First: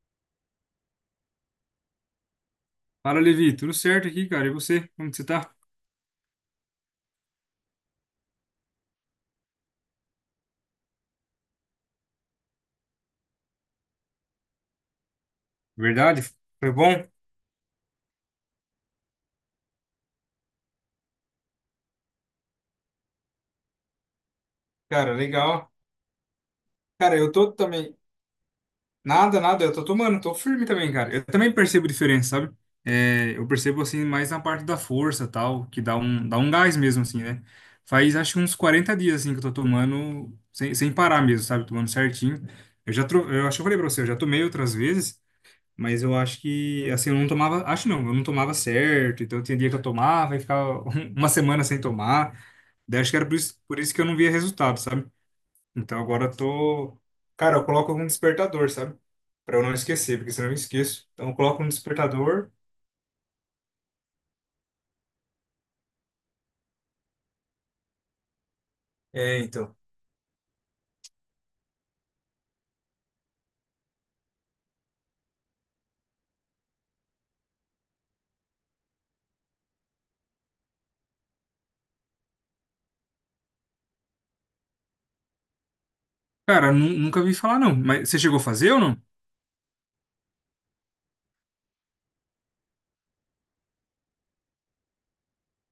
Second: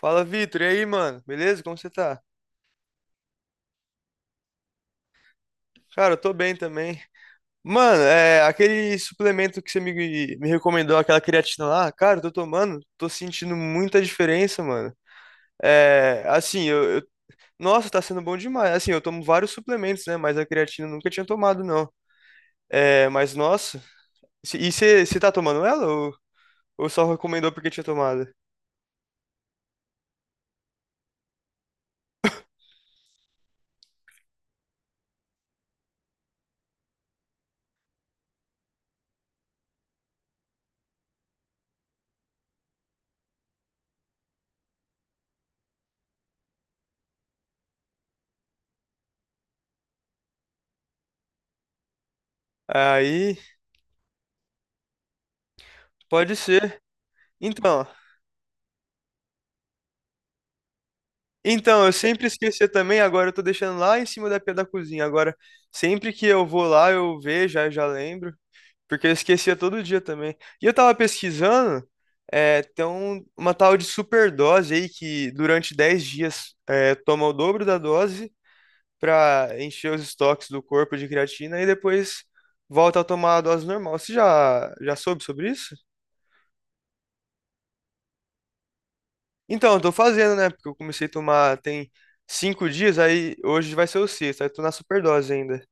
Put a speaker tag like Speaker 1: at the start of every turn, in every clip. Speaker 1: Fala, Vitor. E aí, mano? Beleza? Como você tá?
Speaker 2: Fala, Levi, tudo certo aqui, cara? E você? Como que você tá?
Speaker 1: Cara, eu tô bem também. Mano, aquele suplemento que me recomendou, aquela creatina lá, cara, eu tô tomando, tô sentindo muita diferença, mano.
Speaker 2: Verdade?
Speaker 1: É, assim,
Speaker 2: Foi
Speaker 1: eu, eu-
Speaker 2: bom?
Speaker 1: Nossa, tá sendo bom demais. Assim, eu tomo vários suplementos, né? Mas a creatina eu nunca tinha tomado, não. É, mas, nossa, e você
Speaker 2: Cara,
Speaker 1: você tá tomando
Speaker 2: legal.
Speaker 1: ela ou só
Speaker 2: Cara, eu tô
Speaker 1: recomendou porque tinha
Speaker 2: também.
Speaker 1: tomado?
Speaker 2: Nada, nada, eu tô tomando, tô firme também, cara. Eu também percebo diferença, sabe? É, eu percebo assim mais na parte da força, tal, que dá um gás mesmo, assim, né? Faz acho uns 40 dias assim que eu tô tomando sem parar mesmo, sabe? Tomando certinho. Eu acho que eu falei pra você, eu já tomei outras vezes. Mas eu acho que, assim, eu não tomava, acho não, eu não tomava certo, então tinha dia que eu tomava e ficava uma semana sem tomar. Daí acho que era por
Speaker 1: Aí,
Speaker 2: isso, por isso que eu não via resultado, sabe? Então agora
Speaker 1: pode
Speaker 2: eu
Speaker 1: ser.
Speaker 2: tô. Cara, eu
Speaker 1: Então.
Speaker 2: coloco um despertador, sabe? Pra eu não esquecer, porque senão eu esqueço. Então eu coloco um
Speaker 1: Então, eu sempre
Speaker 2: despertador.
Speaker 1: esquecia também, agora eu tô deixando lá em cima da pia da cozinha. Agora, sempre que eu vou lá, eu vejo, aí eu já lembro, porque eu
Speaker 2: É,
Speaker 1: esquecia
Speaker 2: então.
Speaker 1: todo dia também. E eu tava pesquisando, é, tem uma tal de superdose aí que durante 10 dias toma o dobro da dose pra encher os estoques do corpo de creatina e depois volta a tomar a dose normal. Você já soube sobre isso?
Speaker 2: Cara, nunca vi falar não. Mas você chegou a fazer ou não?
Speaker 1: Então, eu tô fazendo, né? Porque eu comecei a tomar tem 5 dias, aí hoje vai ser o sexto, aí tô na superdose ainda.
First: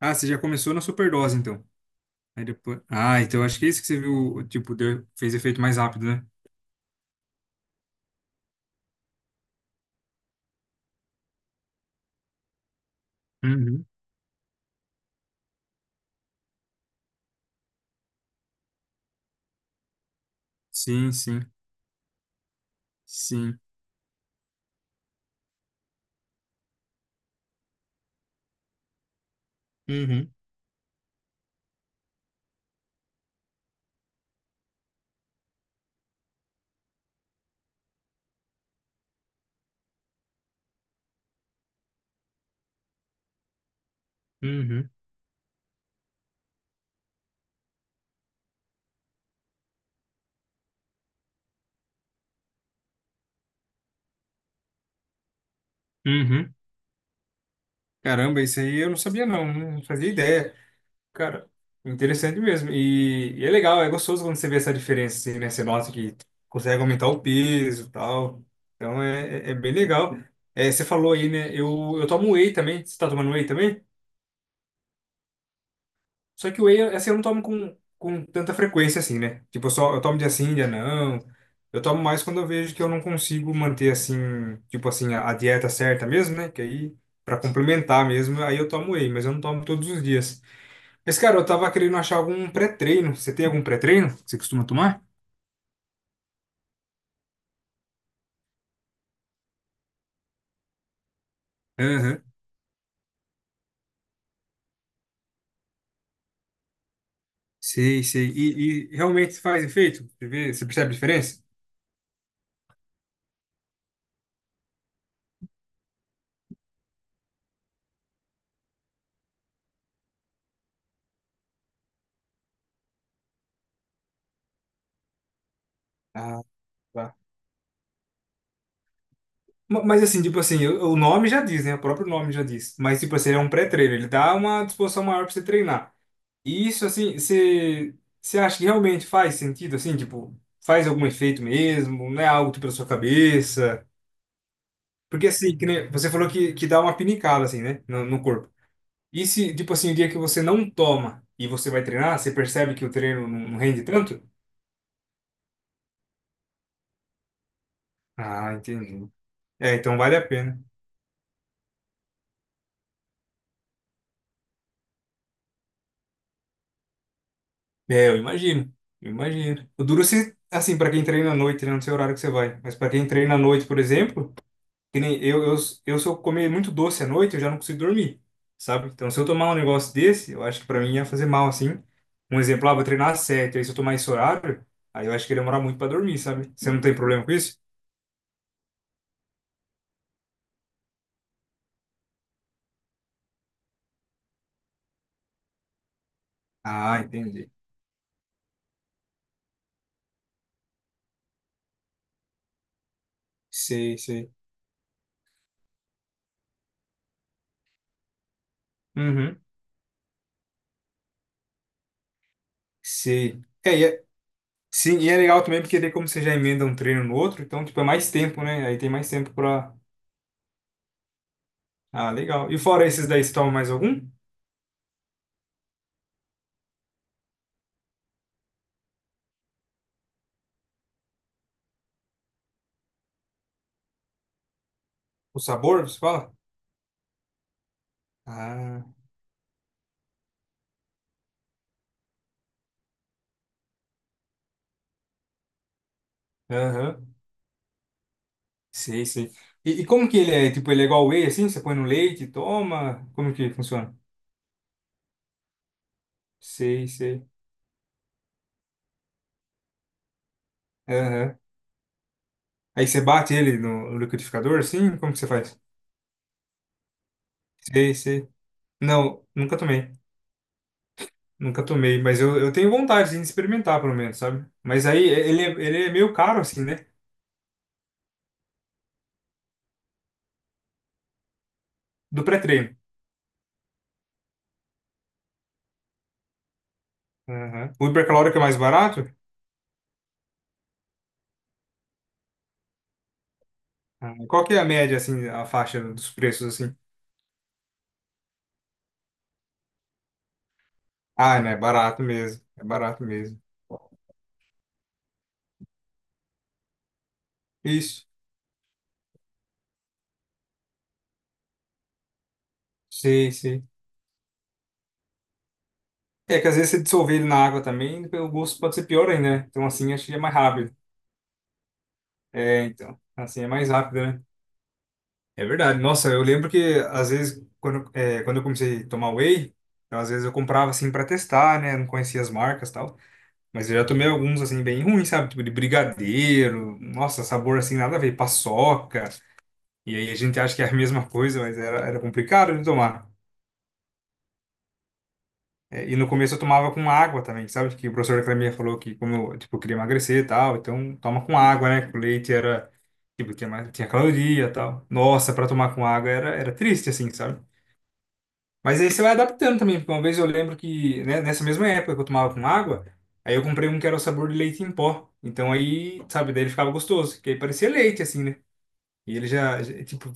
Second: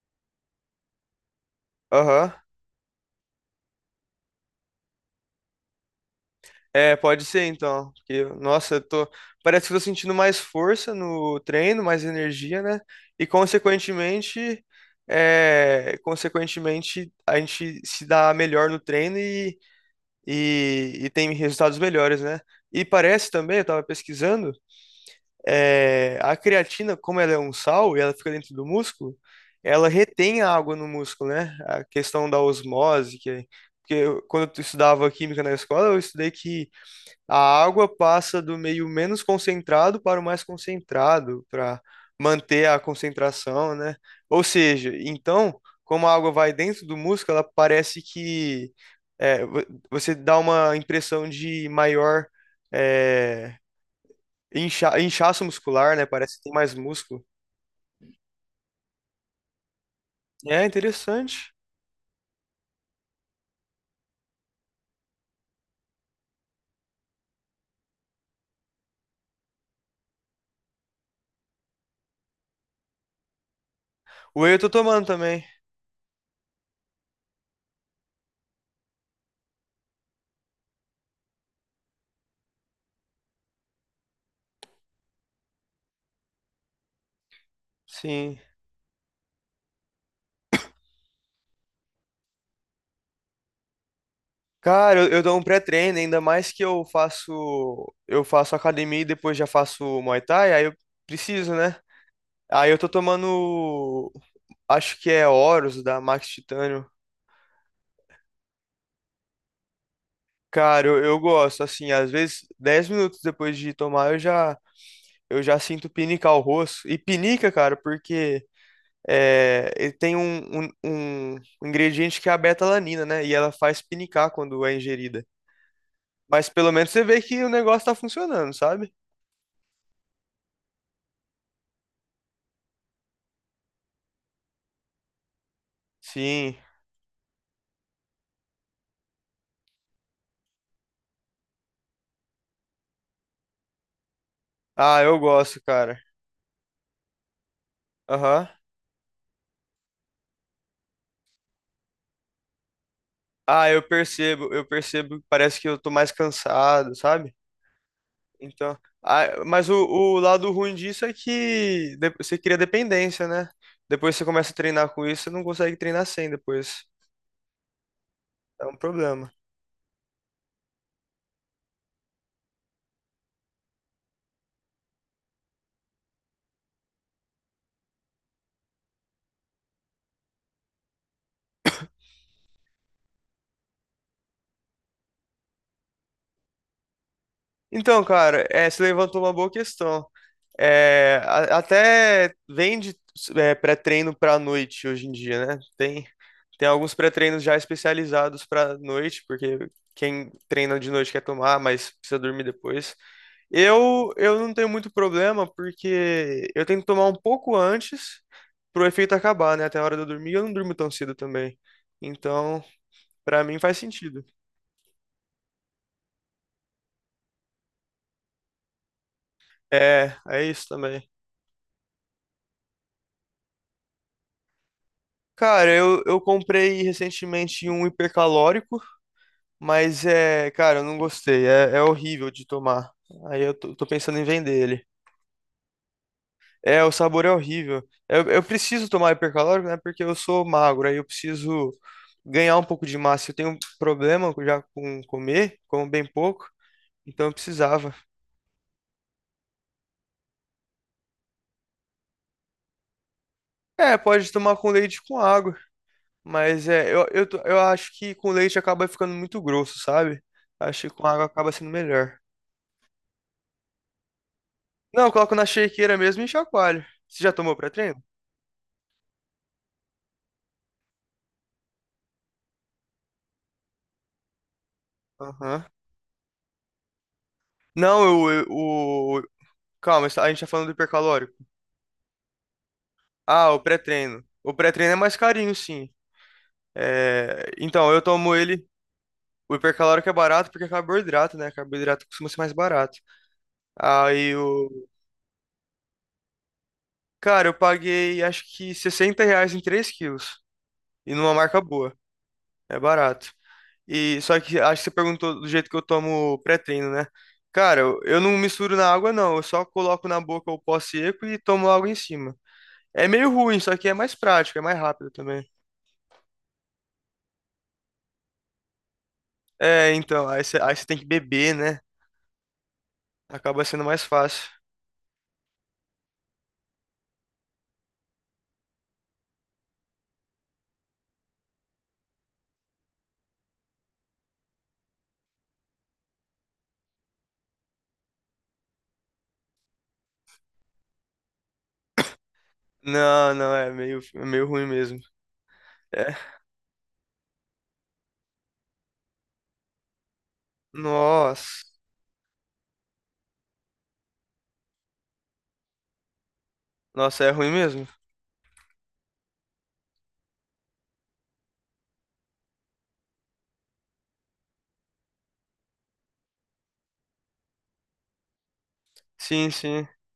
Speaker 2: Ah, você já começou na superdose, então.
Speaker 1: Aham.
Speaker 2: Aí depois. Ah, então acho que é isso que você viu, tipo, deu, fez efeito mais rápido, né?
Speaker 1: É, pode ser então. Porque, nossa, eu tô. Parece que eu tô sentindo mais força no treino, mais energia, né? E
Speaker 2: Uhum.
Speaker 1: consequentemente, consequentemente, a gente se dá melhor no treino e
Speaker 2: Sim,
Speaker 1: tem
Speaker 2: sim,
Speaker 1: resultados melhores, né? E parece também,
Speaker 2: sim.
Speaker 1: eu tava pesquisando. É, a creatina, como ela é um sal e ela fica dentro do músculo, ela
Speaker 2: Uhum.
Speaker 1: retém a água no músculo, né? A questão da osmose, que é, porque eu- quando eu estudava química na escola, eu estudei que a água passa do meio menos concentrado para o mais concentrado, para manter a concentração, né? Ou
Speaker 2: Uhum.
Speaker 1: seja, então, como a água vai dentro do músculo, ela parece que é, vo- você dá uma impressão de maior. é, Inchaço muscular, né? Parece que tem
Speaker 2: Uhum.
Speaker 1: mais músculo.
Speaker 2: Caramba, isso aí eu não sabia não, né? Não fazia ideia.
Speaker 1: É
Speaker 2: Cara,
Speaker 1: interessante.
Speaker 2: interessante mesmo. E é legal, é gostoso quando você vê essa diferença, assim, né? Você nota que consegue aumentar o peso e tal. Então é bem legal. É, você falou aí, né? Eu tomo whey também. Você tá tomando whey também?
Speaker 1: Whey eu tô tomando também.
Speaker 2: Só que o whey, assim, eu não tomo com tanta frequência assim, né? Tipo, eu só eu tomo dia sim, dia não. Eu tomo mais quando eu vejo que eu não consigo manter assim, tipo assim, a dieta certa mesmo, né? Que aí para complementar
Speaker 1: Sim.
Speaker 2: mesmo, aí eu tomo whey, mas eu não tomo todos os dias. Mas cara, eu tava querendo achar algum pré-treino. Você tem algum pré-treino que você costuma
Speaker 1: Cara,
Speaker 2: tomar?
Speaker 1: eu dou um pré-treino, ainda mais que eu faço academia e depois já faço Muay Thai, aí eu preciso, né?
Speaker 2: Aham.
Speaker 1: Aí eu tô tomando, acho que é Horus da Max Titânio.
Speaker 2: Sei, sei. E realmente faz efeito? Você vê, você
Speaker 1: Cara,
Speaker 2: percebe a
Speaker 1: eu
Speaker 2: diferença?
Speaker 1: gosto, assim, às vezes 10 minutos depois de tomar eu já sinto pinicar o rosto. E pinica, cara, porque é, ele tem um ingrediente que é a beta-alanina, né? E ela faz pinicar quando é ingerida.
Speaker 2: Ah,
Speaker 1: Mas pelo menos você
Speaker 2: tá.
Speaker 1: vê que o negócio tá funcionando, sabe?
Speaker 2: Mas assim, tipo assim, o nome já diz, né? O próprio nome já diz. Mas, tipo assim, ele é um pré-treino, ele dá uma disposição maior pra você treinar.
Speaker 1: Sim.
Speaker 2: E isso, assim, você acha que realmente faz sentido, assim, tipo, faz algum efeito mesmo? Não é algo tipo da sua cabeça?
Speaker 1: Ah, eu
Speaker 2: Porque, assim,
Speaker 1: gosto,
Speaker 2: que nem-
Speaker 1: cara.
Speaker 2: você falou que dá uma pinicada, assim, né? No
Speaker 1: Aham.
Speaker 2: corpo. E se, tipo assim, o dia que você não toma e você vai treinar, você percebe que o treino não
Speaker 1: Ah,
Speaker 2: rende tanto?
Speaker 1: eu percebo que parece que eu tô mais cansado, sabe?
Speaker 2: Ah,
Speaker 1: Então.
Speaker 2: entendi.
Speaker 1: Ah, mas
Speaker 2: É, então vale
Speaker 1: o
Speaker 2: a
Speaker 1: lado
Speaker 2: pena.
Speaker 1: ruim disso é que você cria dependência, né? Depois você começa a treinar com isso, você não consegue treinar sem depois.
Speaker 2: É, eu
Speaker 1: É
Speaker 2: imagino.
Speaker 1: um
Speaker 2: Eu
Speaker 1: problema.
Speaker 2: imagino. O duro se, assim, para quem treina à noite, né? Não sei o horário que você vai. Mas para quem treina à noite, por exemplo, que nem eu, se eu comer muito doce à noite, eu já não consigo dormir, sabe? Então, se eu tomar um negócio desse, eu acho que para mim ia fazer mal, assim. Um exemplo, ah, vou treinar às sete, aí se eu tomar esse horário, aí eu acho que ia demorar muito para dormir, sabe? Você não tem problema com isso?
Speaker 1: Então, cara, é, você levantou uma boa questão. É, até vende é, pré-treino para noite hoje em dia, né? Tem alguns
Speaker 2: Ah,
Speaker 1: pré-treinos
Speaker 2: entendi.
Speaker 1: já especializados para noite, porque quem treina de noite quer tomar, mas precisa dormir depois.
Speaker 2: Sei, sei.
Speaker 1: Eu não tenho muito problema, porque eu tenho que tomar um pouco antes pro efeito
Speaker 2: Uhum.
Speaker 1: acabar, né? Até a hora de eu dormir, eu não durmo tão cedo também. Então,
Speaker 2: Sei.
Speaker 1: pra mim faz sentido.
Speaker 2: Sim, e é legal também porque daí como você já emenda um treino no outro, então, tipo, é mais tempo, né? Aí tem mais tempo para.
Speaker 1: É, é isso também.
Speaker 2: Ah, legal. E fora esses daí, você toma mais algum?
Speaker 1: Cara, eu comprei recentemente um hipercalórico, mas é, cara, eu não gostei. É, é horrível de tomar. Aí tô pensando em vender ele.
Speaker 2: O sabor, você fala?
Speaker 1: É, o sabor é horrível. Eu
Speaker 2: Ah,
Speaker 1: preciso tomar hipercalórico, né? Porque eu sou magro, aí eu preciso ganhar um pouco de massa. Eu tenho um problema já com comer, como bem pouco,
Speaker 2: aham.
Speaker 1: então eu precisava.
Speaker 2: Sei, sei. E como que ele é? Tipo, ele é igual whey, assim? Você põe no leite, e toma? Como que
Speaker 1: É,
Speaker 2: funciona?
Speaker 1: pode tomar com leite e com água, mas
Speaker 2: Sei, sei.
Speaker 1: eu acho que com leite acaba ficando muito grosso, sabe? Acho que com água
Speaker 2: Aham.
Speaker 1: acaba sendo melhor.
Speaker 2: Aí você bate ele no liquidificador, assim?
Speaker 1: Não, eu
Speaker 2: Como que você
Speaker 1: coloco na
Speaker 2: faz?
Speaker 1: shakeira mesmo e chacoalho. Você já tomou
Speaker 2: Sei,
Speaker 1: pré-treino?
Speaker 2: sei. Não, nunca tomei. Nunca tomei, mas eu tenho vontade assim, de experimentar, pelo menos, sabe? Mas aí é,
Speaker 1: Aham.
Speaker 2: ele é meio caro, assim, né?
Speaker 1: Não, eu- o. Calma, a gente tá falando do hipercalórico.
Speaker 2: Do pré-treino.
Speaker 1: Ah, o pré-treino. O pré-treino é mais carinho, sim. É,
Speaker 2: Aham. O
Speaker 1: então, eu tomo
Speaker 2: hipercalórico é mais
Speaker 1: ele.
Speaker 2: barato?
Speaker 1: O hipercalórico é barato porque é carboidrato, né? Carboidrato costuma ser mais barato.
Speaker 2: Ah,
Speaker 1: Aí
Speaker 2: qual que é a
Speaker 1: o.
Speaker 2: média, assim, a faixa dos preços, assim?
Speaker 1: Cara, eu paguei acho que R$ 60 em 3 quilos. E numa
Speaker 2: Ah, não, é
Speaker 1: marca boa.
Speaker 2: barato mesmo. É
Speaker 1: É
Speaker 2: barato
Speaker 1: barato.
Speaker 2: mesmo.
Speaker 1: E só que acho que você perguntou do jeito que eu tomo pré-treino, né? Cara,
Speaker 2: Isso.
Speaker 1: eu não misturo na água, não. Eu só coloco na boca o pó seco e tomo água em cima. É meio
Speaker 2: Sim,
Speaker 1: ruim,
Speaker 2: sim.
Speaker 1: só que é mais prático, é mais rápido também.
Speaker 2: É que às vezes você dissolver ele na água também, o gosto pode ser pior ainda, né? Então
Speaker 1: É,
Speaker 2: assim acho que é
Speaker 1: então,
Speaker 2: mais
Speaker 1: aí
Speaker 2: rápido.
Speaker 1: você tem que beber, né?
Speaker 2: É, então. Assim é
Speaker 1: Acaba
Speaker 2: mais
Speaker 1: sendo mais
Speaker 2: rápido, né?
Speaker 1: fácil.
Speaker 2: É verdade. Nossa, eu lembro que às vezes, quando, é, quando eu comecei a tomar whey, então, às vezes eu comprava assim pra testar, né? Não conhecia as marcas e tal. Mas eu já tomei alguns assim bem ruins, sabe? Tipo de brigadeiro. Nossa, sabor assim nada a ver. Paçoca. E aí a gente acha que é a mesma coisa, mas era complicado de tomar.
Speaker 1: Não, não, é é meio ruim mesmo.
Speaker 2: É, e
Speaker 1: É.
Speaker 2: no começo eu tomava com água também, sabe? Que o professor da academia falou que como eu, tipo, eu queria emagrecer e tal, então toma com
Speaker 1: Nossa.
Speaker 2: água, né? Que o leite era, tipo, tinha, tinha caloria e tal. Nossa, para tomar com água era triste, assim,
Speaker 1: Nossa, é
Speaker 2: sabe?
Speaker 1: ruim mesmo?
Speaker 2: Mas aí você vai adaptando também, porque uma vez eu lembro que, né, nessa mesma época que eu tomava com água, aí eu comprei um que era o sabor de leite em pó. Então aí, sabe, daí ele ficava gostoso, que aí parecia leite, assim, né? E ele
Speaker 1: Sim, sim.
Speaker 2: tipo,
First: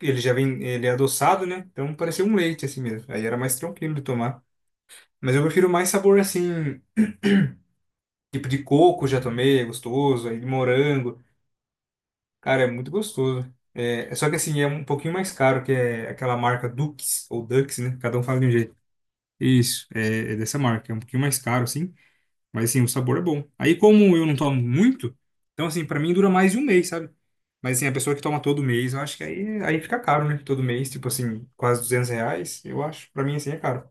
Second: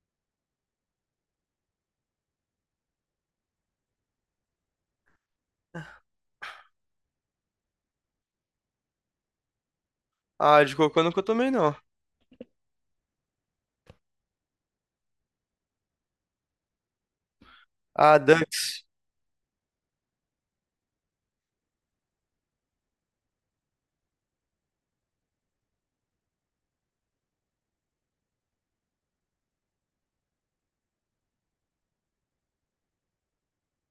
Speaker 2: ele já vem, ele é adoçado, né? Então parecia um leite, assim mesmo. Aí era mais tranquilo de tomar. Mas eu prefiro mais sabor assim, tipo de coco já tomei, é gostoso, aí de
Speaker 1: Ah, de cocô eu nunca
Speaker 2: morango.
Speaker 1: tomei, não.
Speaker 2: Cara, é muito gostoso. Só que assim, é um pouquinho mais caro, que é aquela marca Dux, ou Dux, né?
Speaker 1: Ah,
Speaker 2: Cada um fala de um jeito.
Speaker 1: Dux.
Speaker 2: Isso, é dessa marca. É um pouquinho mais caro, assim, mas assim, o sabor é bom. Aí, como eu não tomo muito, então assim, pra mim dura mais de um mês, sabe? Mas assim, a pessoa que toma todo mês, eu acho que aí fica caro, né? Todo mês, tipo assim, quase R$ 200, eu acho. Pra mim, assim, é caro.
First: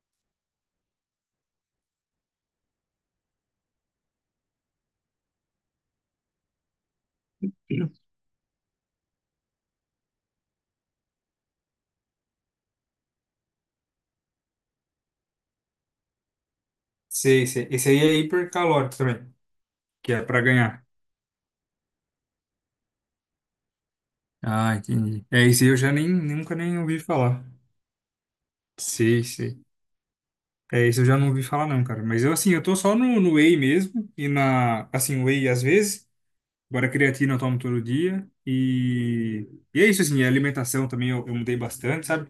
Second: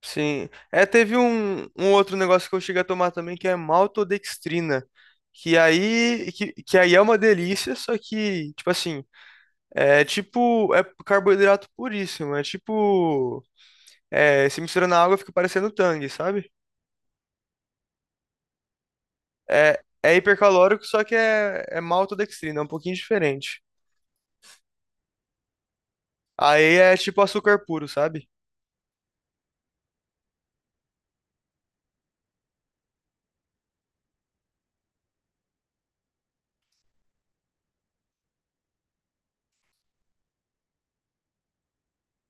Speaker 1: Sim. É, teve um outro negócio que eu cheguei a tomar também, que é maltodextrina. Que aí é uma delícia, só que, tipo assim, é tipo, é carboidrato puríssimo. É tipo, se mistura na água fica parecendo tang, sabe?
Speaker 2: Sei, sei. Esse aí é hipercalórico também,
Speaker 1: É,
Speaker 2: que
Speaker 1: é
Speaker 2: é pra
Speaker 1: hipercalórico,
Speaker 2: ganhar.
Speaker 1: só que é maltodextrina, é um pouquinho diferente.
Speaker 2: Ah, entendi. É, isso aí eu já nem, nunca
Speaker 1: Aí
Speaker 2: nem
Speaker 1: é
Speaker 2: ouvi
Speaker 1: tipo
Speaker 2: falar.
Speaker 1: açúcar puro, sabe?
Speaker 2: Sei, sei. É, isso eu já não ouvi falar não, cara. Mas eu, assim, eu tô só no whey mesmo. E na, assim, whey às vezes. Agora creatina eu tomo todo dia. E é isso, assim, a alimentação também eu mudei bastante, sabe?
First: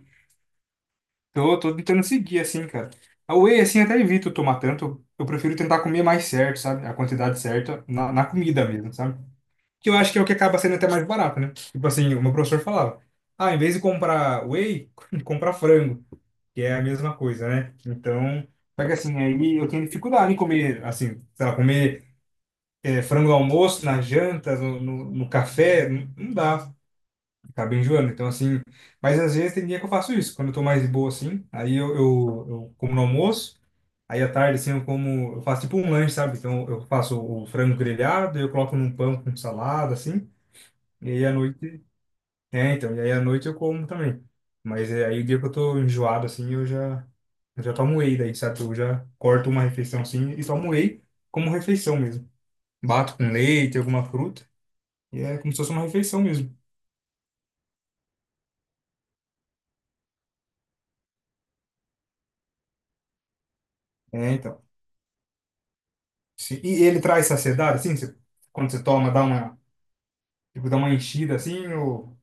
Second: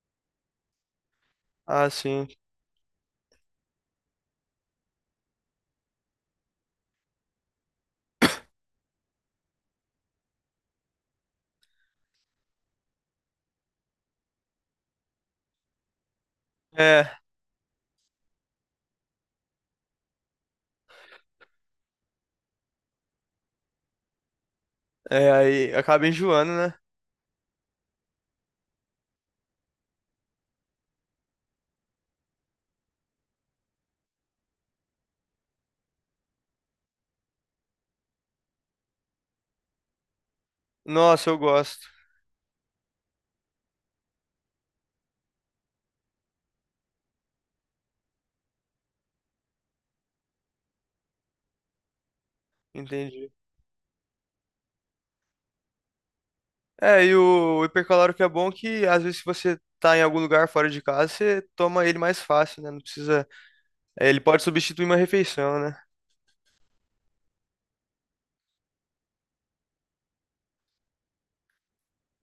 Speaker 2: Então eu tô
Speaker 1: Ah,
Speaker 2: tentando
Speaker 1: sim.
Speaker 2: seguir, assim, cara. A whey, assim, até evito tomar tanto. Eu prefiro tentar comer mais certo, sabe? A quantidade certa na comida mesmo, sabe? Que eu acho que é o que acaba sendo até mais barato, né? Tipo assim, o meu professor falava, ah, em vez de comprar whey, comprar frango, que é a mesma
Speaker 1: É,
Speaker 2: coisa, né? Então, só que assim, aí eu tenho dificuldade em comer, assim, sei lá, comer frango no almoço, na janta, no
Speaker 1: aí
Speaker 2: café,
Speaker 1: acaba
Speaker 2: não, não
Speaker 1: enjoando,
Speaker 2: dá,
Speaker 1: né?
Speaker 2: acaba enjoando. Então, assim, mas às vezes tem dia que eu faço isso, quando eu tô mais de boa, assim, aí eu como no almoço. Aí à tarde, assim, eu como, eu faço tipo um lanche, sabe? Então eu faço o frango grelhado, eu coloco num pão com salada, assim, e aí
Speaker 1: Nossa,
Speaker 2: à
Speaker 1: eu
Speaker 2: noite
Speaker 1: gosto.
Speaker 2: e aí à noite eu como também. Mas é, aí o dia que eu tô enjoado, assim, eu já tomo whey daí, sabe? Eu já corto uma refeição assim e tomo whey como refeição mesmo. Bato com
Speaker 1: Entendi.
Speaker 2: leite, alguma fruta, e é como se fosse uma refeição mesmo.
Speaker 1: É, e o hipercalórico que é bom que às vezes se você tá em algum lugar fora de casa, você toma ele mais fácil, né? Não precisa. Ele
Speaker 2: É,
Speaker 1: pode
Speaker 2: então.
Speaker 1: substituir uma refeição, né?
Speaker 2: E ele traz saciedade, assim, quando você toma, dá uma, tipo, dá uma enchida assim, ou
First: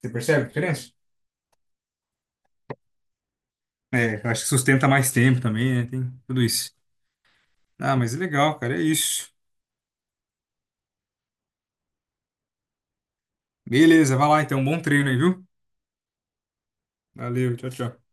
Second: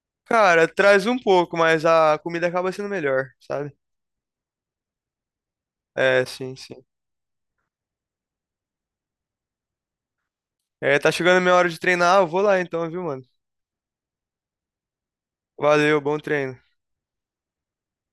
Speaker 2: você percebe a
Speaker 1: Cara,
Speaker 2: diferença?
Speaker 1: traz um pouco, mas a comida acaba sendo melhor, sabe?
Speaker 2: É, eu acho que sustenta mais tempo também, né? Tem
Speaker 1: É,
Speaker 2: tudo
Speaker 1: sim,
Speaker 2: isso.
Speaker 1: sim.
Speaker 2: Ah, mas é legal, cara, é isso.
Speaker 1: É, tá chegando a minha hora de treinar, eu vou lá então, viu, mano?
Speaker 2: Beleza, vai lá então, bom treino aí, viu?
Speaker 1: Valeu, bom treino.
Speaker 2: Valeu, tchau, tchau.